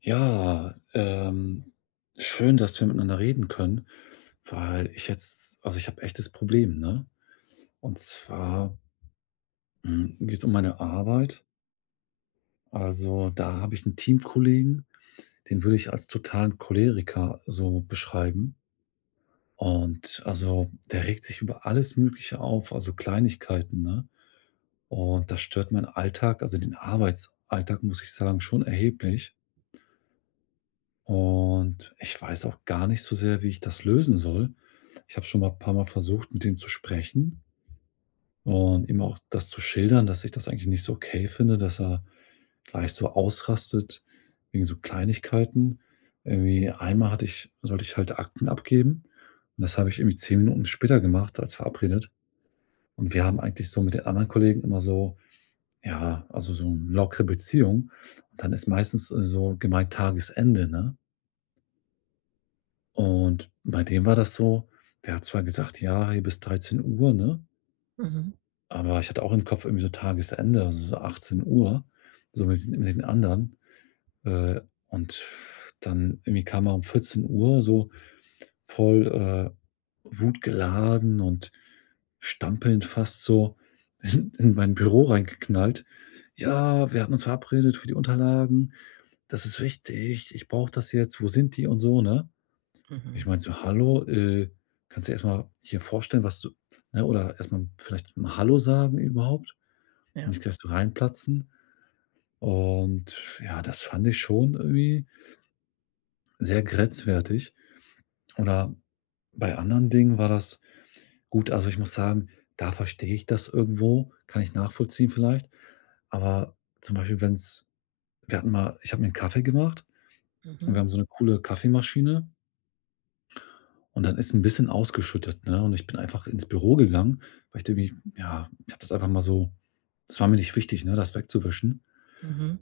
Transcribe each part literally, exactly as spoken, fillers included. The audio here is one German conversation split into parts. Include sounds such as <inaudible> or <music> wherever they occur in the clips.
Ja, ähm, schön, dass wir miteinander reden können, weil ich jetzt also, ich habe echt das Problem, ne? Und zwar, hm, geht's um meine Arbeit. Also, da habe ich einen Teamkollegen, den würde ich als totalen Choleriker so beschreiben. Und, also, der regt sich über alles Mögliche auf, also, Kleinigkeiten, ne? Und das stört meinen Alltag, also, den Arbeitsalltag, muss ich sagen, schon erheblich. Und ich weiß auch gar nicht so sehr, wie ich das lösen soll. Ich habe schon mal ein paar Mal versucht, mit ihm zu sprechen und ihm auch das zu schildern, dass ich das eigentlich nicht so okay finde, dass er gleich so ausrastet wegen so Kleinigkeiten. Irgendwie einmal hatte ich sollte ich halt Akten abgeben und das habe ich irgendwie zehn Minuten später gemacht als verabredet. Und wir haben eigentlich so mit den anderen Kollegen immer so ja, also so 'ne lockere Beziehung. Und dann ist meistens, äh, so gemeint Tagesende, ne? Und bei dem war das so, der hat zwar gesagt: „Ja, hier bis dreizehn Uhr ne? Mhm, Aber ich hatte auch im Kopf irgendwie so Tagesende, also so achtzehn Uhr, so mit den mit den anderen. Äh, und dann irgendwie kam er um vierzehn Uhr so voll, äh, wutgeladen und stampelnd fast so in in mein Büro reingeknallt: „Ja, wir hatten uns verabredet für die Unterlagen. Das ist wichtig. Ich brauche das jetzt. Wo sind die?“ und so, ne? mhm, Ich meinte so: „Hallo, äh, kannst du dir erst mal hier vorstellen, was du“ ne, oder erst mal vielleicht mal hallo sagen überhaupt? ja, Nicht, gleich so reinplatzen. Und ja, das fand ich schon irgendwie sehr grenzwertig. Oder bei anderen Dingen war das gut. Also ich muss sagen, da verstehe ich das irgendwo, kann ich nachvollziehen vielleicht. Aber zum Beispiel, wenn es, wir hatten mal, ich habe mir einen Kaffee gemacht und wir haben mhm, so eine coole Kaffeemaschine und dann ist ein bisschen ausgeschüttet, ne? Und ich bin einfach ins Büro gegangen, weil ich irgendwie, ja, ich habe das einfach mal so, das war mir nicht wichtig, ne, das wegzuwischen. mhm.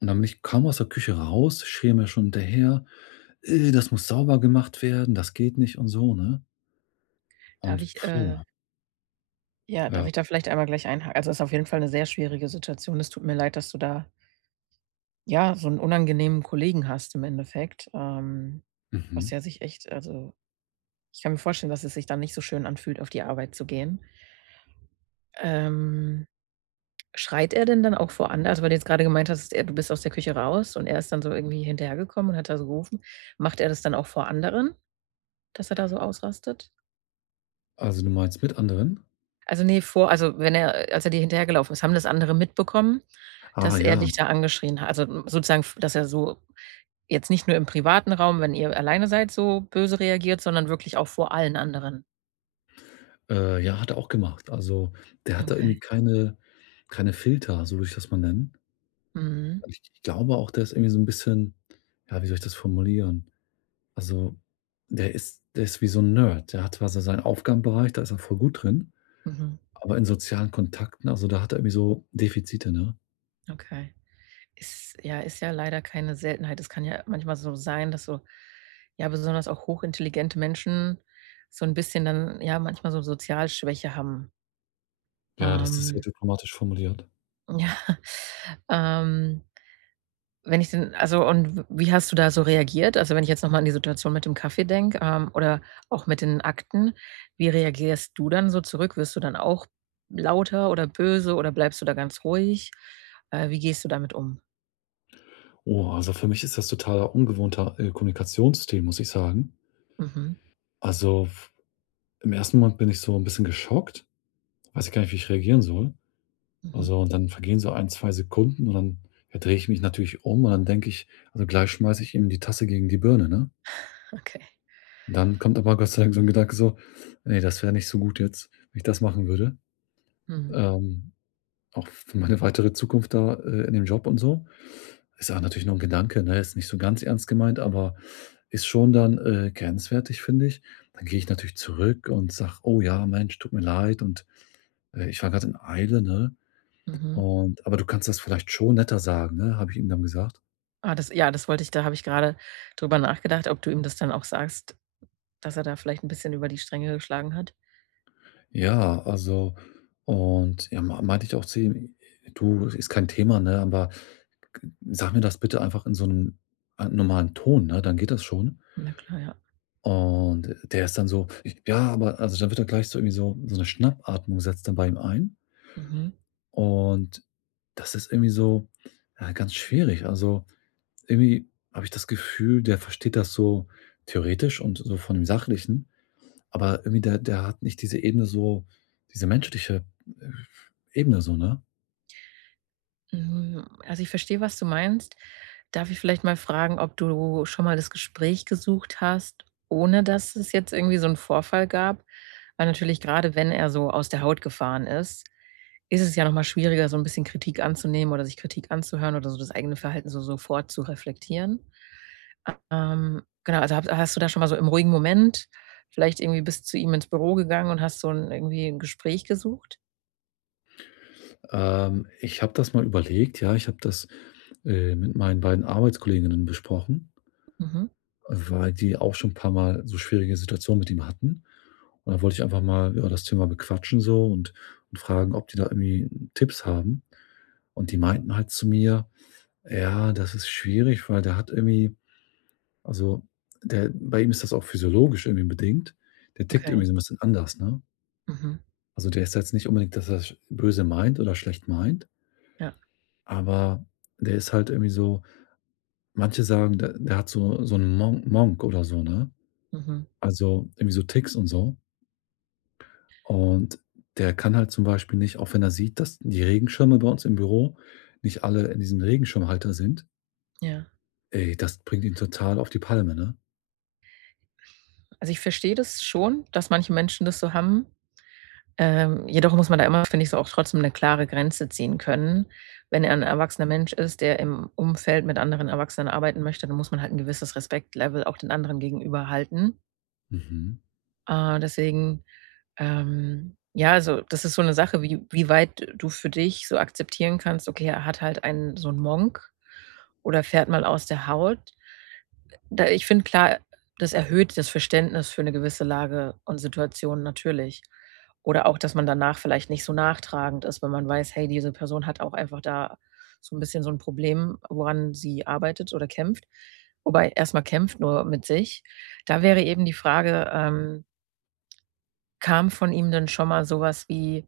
Und dann bin ich kaum aus der Küche raus, schrie mir schon hinterher, Äh, das muss sauber gemacht werden, das geht nicht und so, ne? Darf Und ich, puh, äh ja, darf ja, ich da vielleicht einmal gleich einha also, es ist auf jeden Fall eine sehr schwierige Situation. Es tut mir leid, dass du da, ja, so einen unangenehmen Kollegen hast im Endeffekt. Ähm, was mhm. ja sich echt also, ich kann mir vorstellen, dass es sich dann nicht so schön anfühlt, auf die Arbeit zu gehen. Ähm, Schreit er denn dann auch vor anderen? Also, weil du jetzt gerade gemeint hast, er du bist aus der Küche raus und er ist dann so irgendwie hinterhergekommen und hat da so gerufen. Macht er das dann auch vor anderen, dass er da so ausrastet? Also, du meinst mit anderen? Also, ne, vor also, wenn er als er dir hinterhergelaufen ist, haben das andere mitbekommen, Ah dass er ja, dich da angeschrien hat? Also, hm, sozusagen, f dass er so jetzt nicht nur im privaten Raum, wenn ihr alleine seid, so böse reagiert, sondern wirklich auch vor allen anderen? äh, ja, hat er auch gemacht. Also, der hat da irgendwie Okay. keine keine Filter, so würde ich das mal nennen. Mhm. Ich ich glaube auch, der ist irgendwie so ein bisschen ja, wie soll ich das formulieren? Also, der ist der ist wie so ein Nerd. Der hat zwar so seinen Aufgabenbereich, da ist er voll gut drin, Mhm. aber in sozialen Kontakten, also, da hat er irgendwie so Defizite, ne? Okay. Ist ja ist ja leider keine Seltenheit. Es kann ja manchmal so sein, dass so ja, besonders auch hochintelligente Menschen so ein bisschen dann ja manchmal so Sozialschwäche haben. Ja, das ist sehr Ähm, diplomatisch formuliert. <laughs> ja, ähm Wenn ich denn also und wie hast du da so reagiert? Also, wenn ich jetzt noch mal an die Situation mit dem Kaffee denke, ähm, oder auch mit den Akten, wie reagierst du dann so zurück? Wirst du dann auch lauter oder böse oder bleibst du da ganz ruhig? Äh, wie gehst du damit um? Oh, also für mich ist das totaler ungewohnter, äh, Kommunikationsstil, muss ich sagen. Mhm, Also, f im ersten Moment bin ich so ein bisschen geschockt, weiß ich gar nicht, wie ich reagieren soll. mhm, Also, und dann vergehen so ein, zwei Sekunden und dann, ja, drehe ich mich natürlich um und dann denke ich also gleich schmeiße ich ihm die Tasse gegen die Birne, ne? okay. Dann kommt aber Gott sei Dank so ein Gedanke so: nee, das wäre nicht so gut jetzt, wenn ich das machen würde.“ Mhm, Ähm, Auch für meine weitere Zukunft da, äh, in dem Job und so. Ist auch natürlich nur ein Gedanke, ne? Ist nicht so ganz ernst gemeint, aber ist schon dann, äh, grenzwertig, finde ich. Dann gehe ich natürlich zurück und sage: „Oh ja, Mensch, tut mir leid und, äh, ich war gerade in Eile, ne? mhm. Und aber du kannst das vielleicht schon netter sagen“, ne, habe ich ihm dann gesagt. Ah, das ja, das wollte ich da habe ich gerade drüber nachgedacht, ob du ihm das dann auch sagst, dass er da vielleicht ein bisschen über die Stränge geschlagen hat. Ja, also und ja, mei meinte ich auch zu ihm: „Du, ist kein Thema, ne, aber sag mir das bitte einfach in so einem äh, normalen Ton, ne, dann geht das schon.“ Na klar, ja. Und der ist dann so: „Ja, aber“ also, dann wird er gleich so irgendwie so so eine Schnappatmung setzt dann bei ihm ein. Mhm. Und das ist irgendwie so, ja, ganz schwierig. Also, irgendwie habe ich das Gefühl, der versteht das so theoretisch und so von dem Sachlichen, aber irgendwie der der hat nicht diese Ebene so diese menschliche, äh, Ebene so, ne? Mhm, also, ich verstehe, was du meinst. Darf ich vielleicht mal fragen, ob du schon mal das Gespräch gesucht hast, ohne dass es jetzt irgendwie so 'n Vorfall gab? Weil natürlich gerade, wenn er so aus der Haut gefahren ist, ist es ja noch mal schwieriger, so ein bisschen Kritik anzunehmen oder sich Kritik anzuhören oder so das eigene Verhalten so sofort zu reflektieren. Ähm, genau, also, hab hast du da schon mal so im ruhigen Moment vielleicht irgendwie bis zu ihm ins Büro gegangen und hast so ein irgendwie 'n Gespräch gesucht? Ähm, ich habe das mal überlegt, ja, ich habe das, äh, mit meinen beiden Arbeitskolleginnen besprochen. Mhm, Weil die auch schon ein paar Mal so schwierige Situationen mit ihm hatten. Und dann wollte ich einfach mal, ja, das Thema bequatschen so und und fragen, ob die da irgendwie Tipps haben. Und die meinten halt zu mir: „Ja, das ist schwierig, weil der hat irgendwie also, der bei ihm ist das auch physiologisch irgendwie bedingt. Der tickt irgendwie okay. so ein bisschen anders, ne?“ Mhm. Also, der ist jetzt nicht unbedingt, dass er's böse meint oder schlecht meint, Ja. aber der ist halt irgendwie so manche sagen, der der hat so so einen Monk Monk oder so, ne? Mhm. Also, irgendwie so Ticks und so. Und der kann halt zum Beispiel nicht, auch wenn er sieht, dass die Regenschirme bei uns im Büro nicht alle in diesem Regenschirmhalter sind. Ja. Ey, das bringt ihn total auf die Palme, ne? Also, ich verstehe das schon, dass manche Menschen das so haben. Ähm, jedoch muss man da immer, finde ich, so auch trotzdem eine klare Grenze ziehen können. Wenn er ein erwachsener Mensch ist, der im Umfeld mit anderen Erwachsenen arbeiten möchte, dann muss man halt ein gewisses Respektlevel auch den anderen gegenüber halten. Mhm. Äh, deswegen, ähm ja, also, das ist so eine Sache, wie wie weit du für dich so akzeptieren kannst: „Okay, er hat halt einen so einen Monk oder fährt mal aus der Haut.“ Da ich finde, klar, das erhöht das Verständnis für eine gewisse Lage und Situation natürlich. Oder auch, dass man danach vielleicht nicht so nachtragend ist, wenn man weiß: „Hey, diese Person hat auch einfach da so ein bisschen so ein Problem, woran sie arbeitet oder kämpft.“ Wobei erstmal kämpft nur mit sich. Da wäre eben die Frage, ähm, kam von ihm denn schon mal sowas wie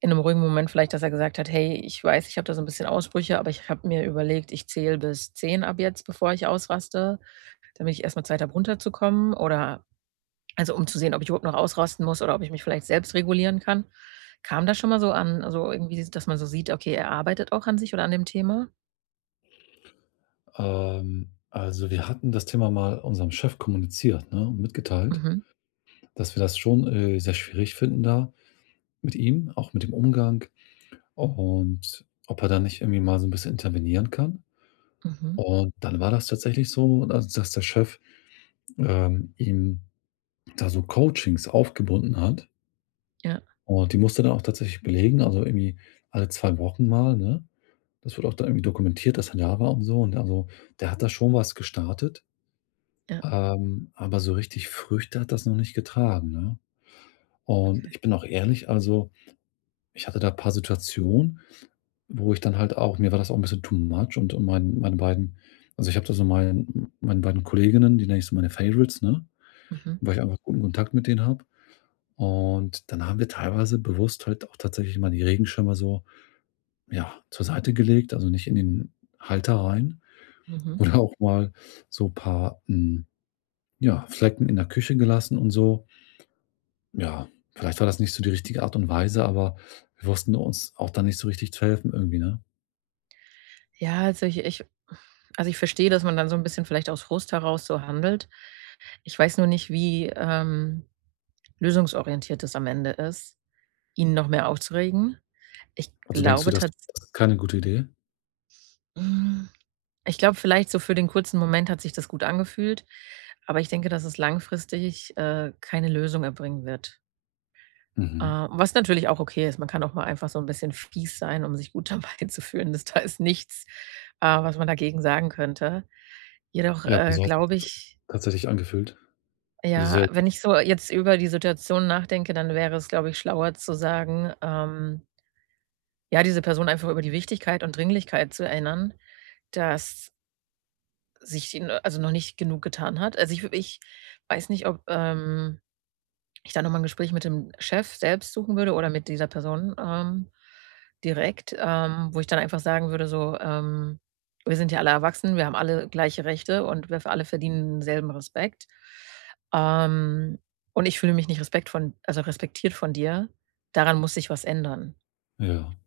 in einem ruhigen Moment vielleicht, dass er gesagt hat: „Hey, ich weiß, ich habe da so ein bisschen Ausbrüche, aber ich habe mir überlegt, ich zähle bis zehn ab jetzt, bevor ich ausraste. Damit ich erstmal mal Zeit habe, runterzukommen oder also, um zu sehen, ob ich überhaupt noch ausrasten muss oder ob ich mich vielleicht selbst regulieren kann. Kam das schon mal so an? Also, irgendwie, dass man so sieht, okay, er arbeitet auch an sich oder an dem Thema? Ähm, also wir hatten das Thema mal unserem Chef kommuniziert, ne, und mitgeteilt, Mhm, dass wir das schon, äh, sehr schwierig finden da mit ihm, auch mit dem Umgang und ob er da nicht irgendwie mal so ein bisschen intervenieren kann. mhm, Und dann war das tatsächlich so, also dass der Chef, ähm, ihm da so Coachings aufgebunden hat. ja, Und die musste dann auch tatsächlich belegen, also irgendwie alle zwei Wochen mal, ne? Das wird auch dann irgendwie dokumentiert, dass er da war und so und also, der hat da schon was gestartet, ja, ähm, aber so richtig Früchte hat das noch nicht getragen, ne? Und ich bin auch ehrlich, also, ich hatte da ein paar Situationen, wo ich dann halt auch mir war das auch ein bisschen too much und und mein meine beiden also, ich habe da so mein meine beiden Kolleginnen, die nenne ich so meine Favorites, ne, mhm, weil ich einfach guten Kontakt mit denen habe. Und dann haben wir teilweise bewusst halt auch tatsächlich mal die Regenschirme so ja, zur Seite gelegt, also nicht in den Halter rein mhm. oder Mhm. auch mal so paar, hm, ja, Flecken in der Küche gelassen und so. Ja, vielleicht war das nicht so die richtige Art und Weise, aber wir wussten uns auch dann nicht so richtig zu helfen irgendwie, ne? Ja, also, ich ich also, ich verstehe, dass man dann so ein bisschen vielleicht aus Frust heraus so handelt. Ich weiß nur nicht, wie, ähm, lösungsorientiert das am Ende ist, ihn noch mehr aufzuregen. Ich Also, denkst du, glaube das das ist keine gute Idee? tatsächlich. Ich glaube, vielleicht so für den kurzen Moment hat sich das gut angefühlt, aber ich denke, dass es langfristig, äh, keine Lösung erbringen wird. Äh, Mhm. Was natürlich auch okay ist. Man kann auch mal einfach so ein bisschen fies sein, um sich gut <laughs> dabei zu fühlen. Das da ist nichts, äh, was man dagegen sagen könnte. Jedoch, Ja, äh, so hat sich glaube das ich tatsächlich angefühlt. Also, ja, sehr wenn gut. ich so jetzt über die Situation nachdenke, dann wäre es, glaube ich, schlauer zu sagen, ähm, ja, diese Person einfach über die Wichtigkeit und Dringlichkeit zu erinnern, dass sich den äh, also noch nicht genug getan hat. Also, ich wü ich weiß nicht, ob, ähm, ich da noch mal 'n Gespräch mit dem Chef selbst suchen würde oder mit dieser Person, ähm, direkt, ähm, wo ich dann einfach sagen würde so, ähm: „Wir sind ja alle erwachsen, wir haben alle gleiche Rechte und wir alle verdienen denselben Respekt. Ähm, und ich fühle mich nicht Respekt von also respektiert von dir. Daran muss sich was ändern.“ Ja.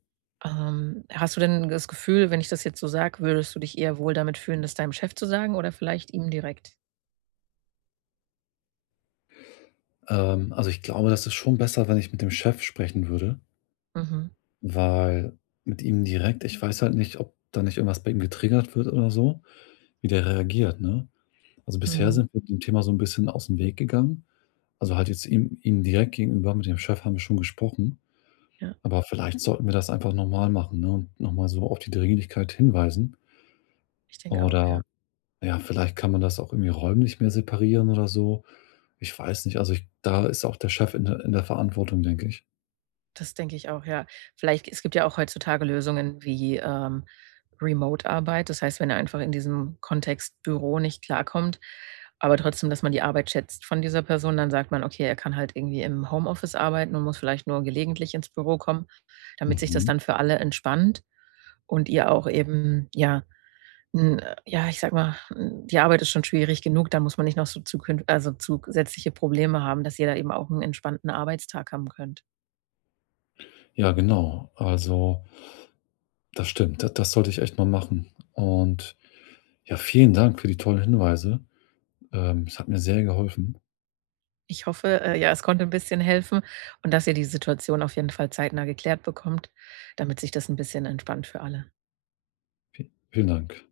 Ähm, hast du denn das Gefühl, wenn ich das jetzt so sage, würdest du dich eher wohl damit fühlen, das deinem Chef zu sagen oder vielleicht ihm direkt? Ähm, also, ich glaube, das ist schon besser, wenn ich mit dem Chef sprechen würde, Mhm, weil mit ihm direkt ich weiß halt nicht, ob da nicht irgendwas bei ihm getriggert wird oder so, wie der reagiert, ne? Also, bisher mhm. sind wir dem Thema so ein bisschen aus dem Weg gegangen. Also, halt jetzt ihm ihm direkt gegenüber, mit dem Chef haben wir schon gesprochen, Ja, aber vielleicht sollten wir das einfach nochmal machen, ne, und nochmal so auf die Dringlichkeit hinweisen. ich denke auch, ja. Oder, ja, vielleicht kann man das auch irgendwie räumlich mehr separieren oder so. Ich weiß nicht. Also, ich da ist auch der Chef in der in der Verantwortung, denke ich. Das denke ich auch, ja. Vielleicht es gibt ja auch heutzutage Lösungen wie, ähm, Remote-Arbeit. Das heißt, wenn er einfach in diesem Kontext Büro nicht klarkommt, aber trotzdem, dass man die Arbeit schätzt von dieser Person, dann sagt man: „Okay, er kann halt irgendwie im Homeoffice arbeiten und muss vielleicht nur gelegentlich ins Büro kommen“, damit sich das Mhm. dann für alle entspannt und ihr auch eben, ja, hm, äh, ja, ich sag mal, hm, die Arbeit ist schon schwierig genug. Da muss man nicht noch so zukün also, zusätzliche Probleme haben, dass jeder eben auch einen entspannten Arbeitstag haben könnt. Ja, genau. Also, das stimmt. Da Das sollte ich echt mal machen. Und, ja, vielen Dank für die tollen Hinweise. Ähm, es hat mir sehr geholfen. Ich hoffe, äh, ja, es konnte ein bisschen helfen und dass ihr die Situation auf jeden Fall zeitnah geklärt bekommt, damit sich das ein bisschen entspannt für alle. Vielen Dank.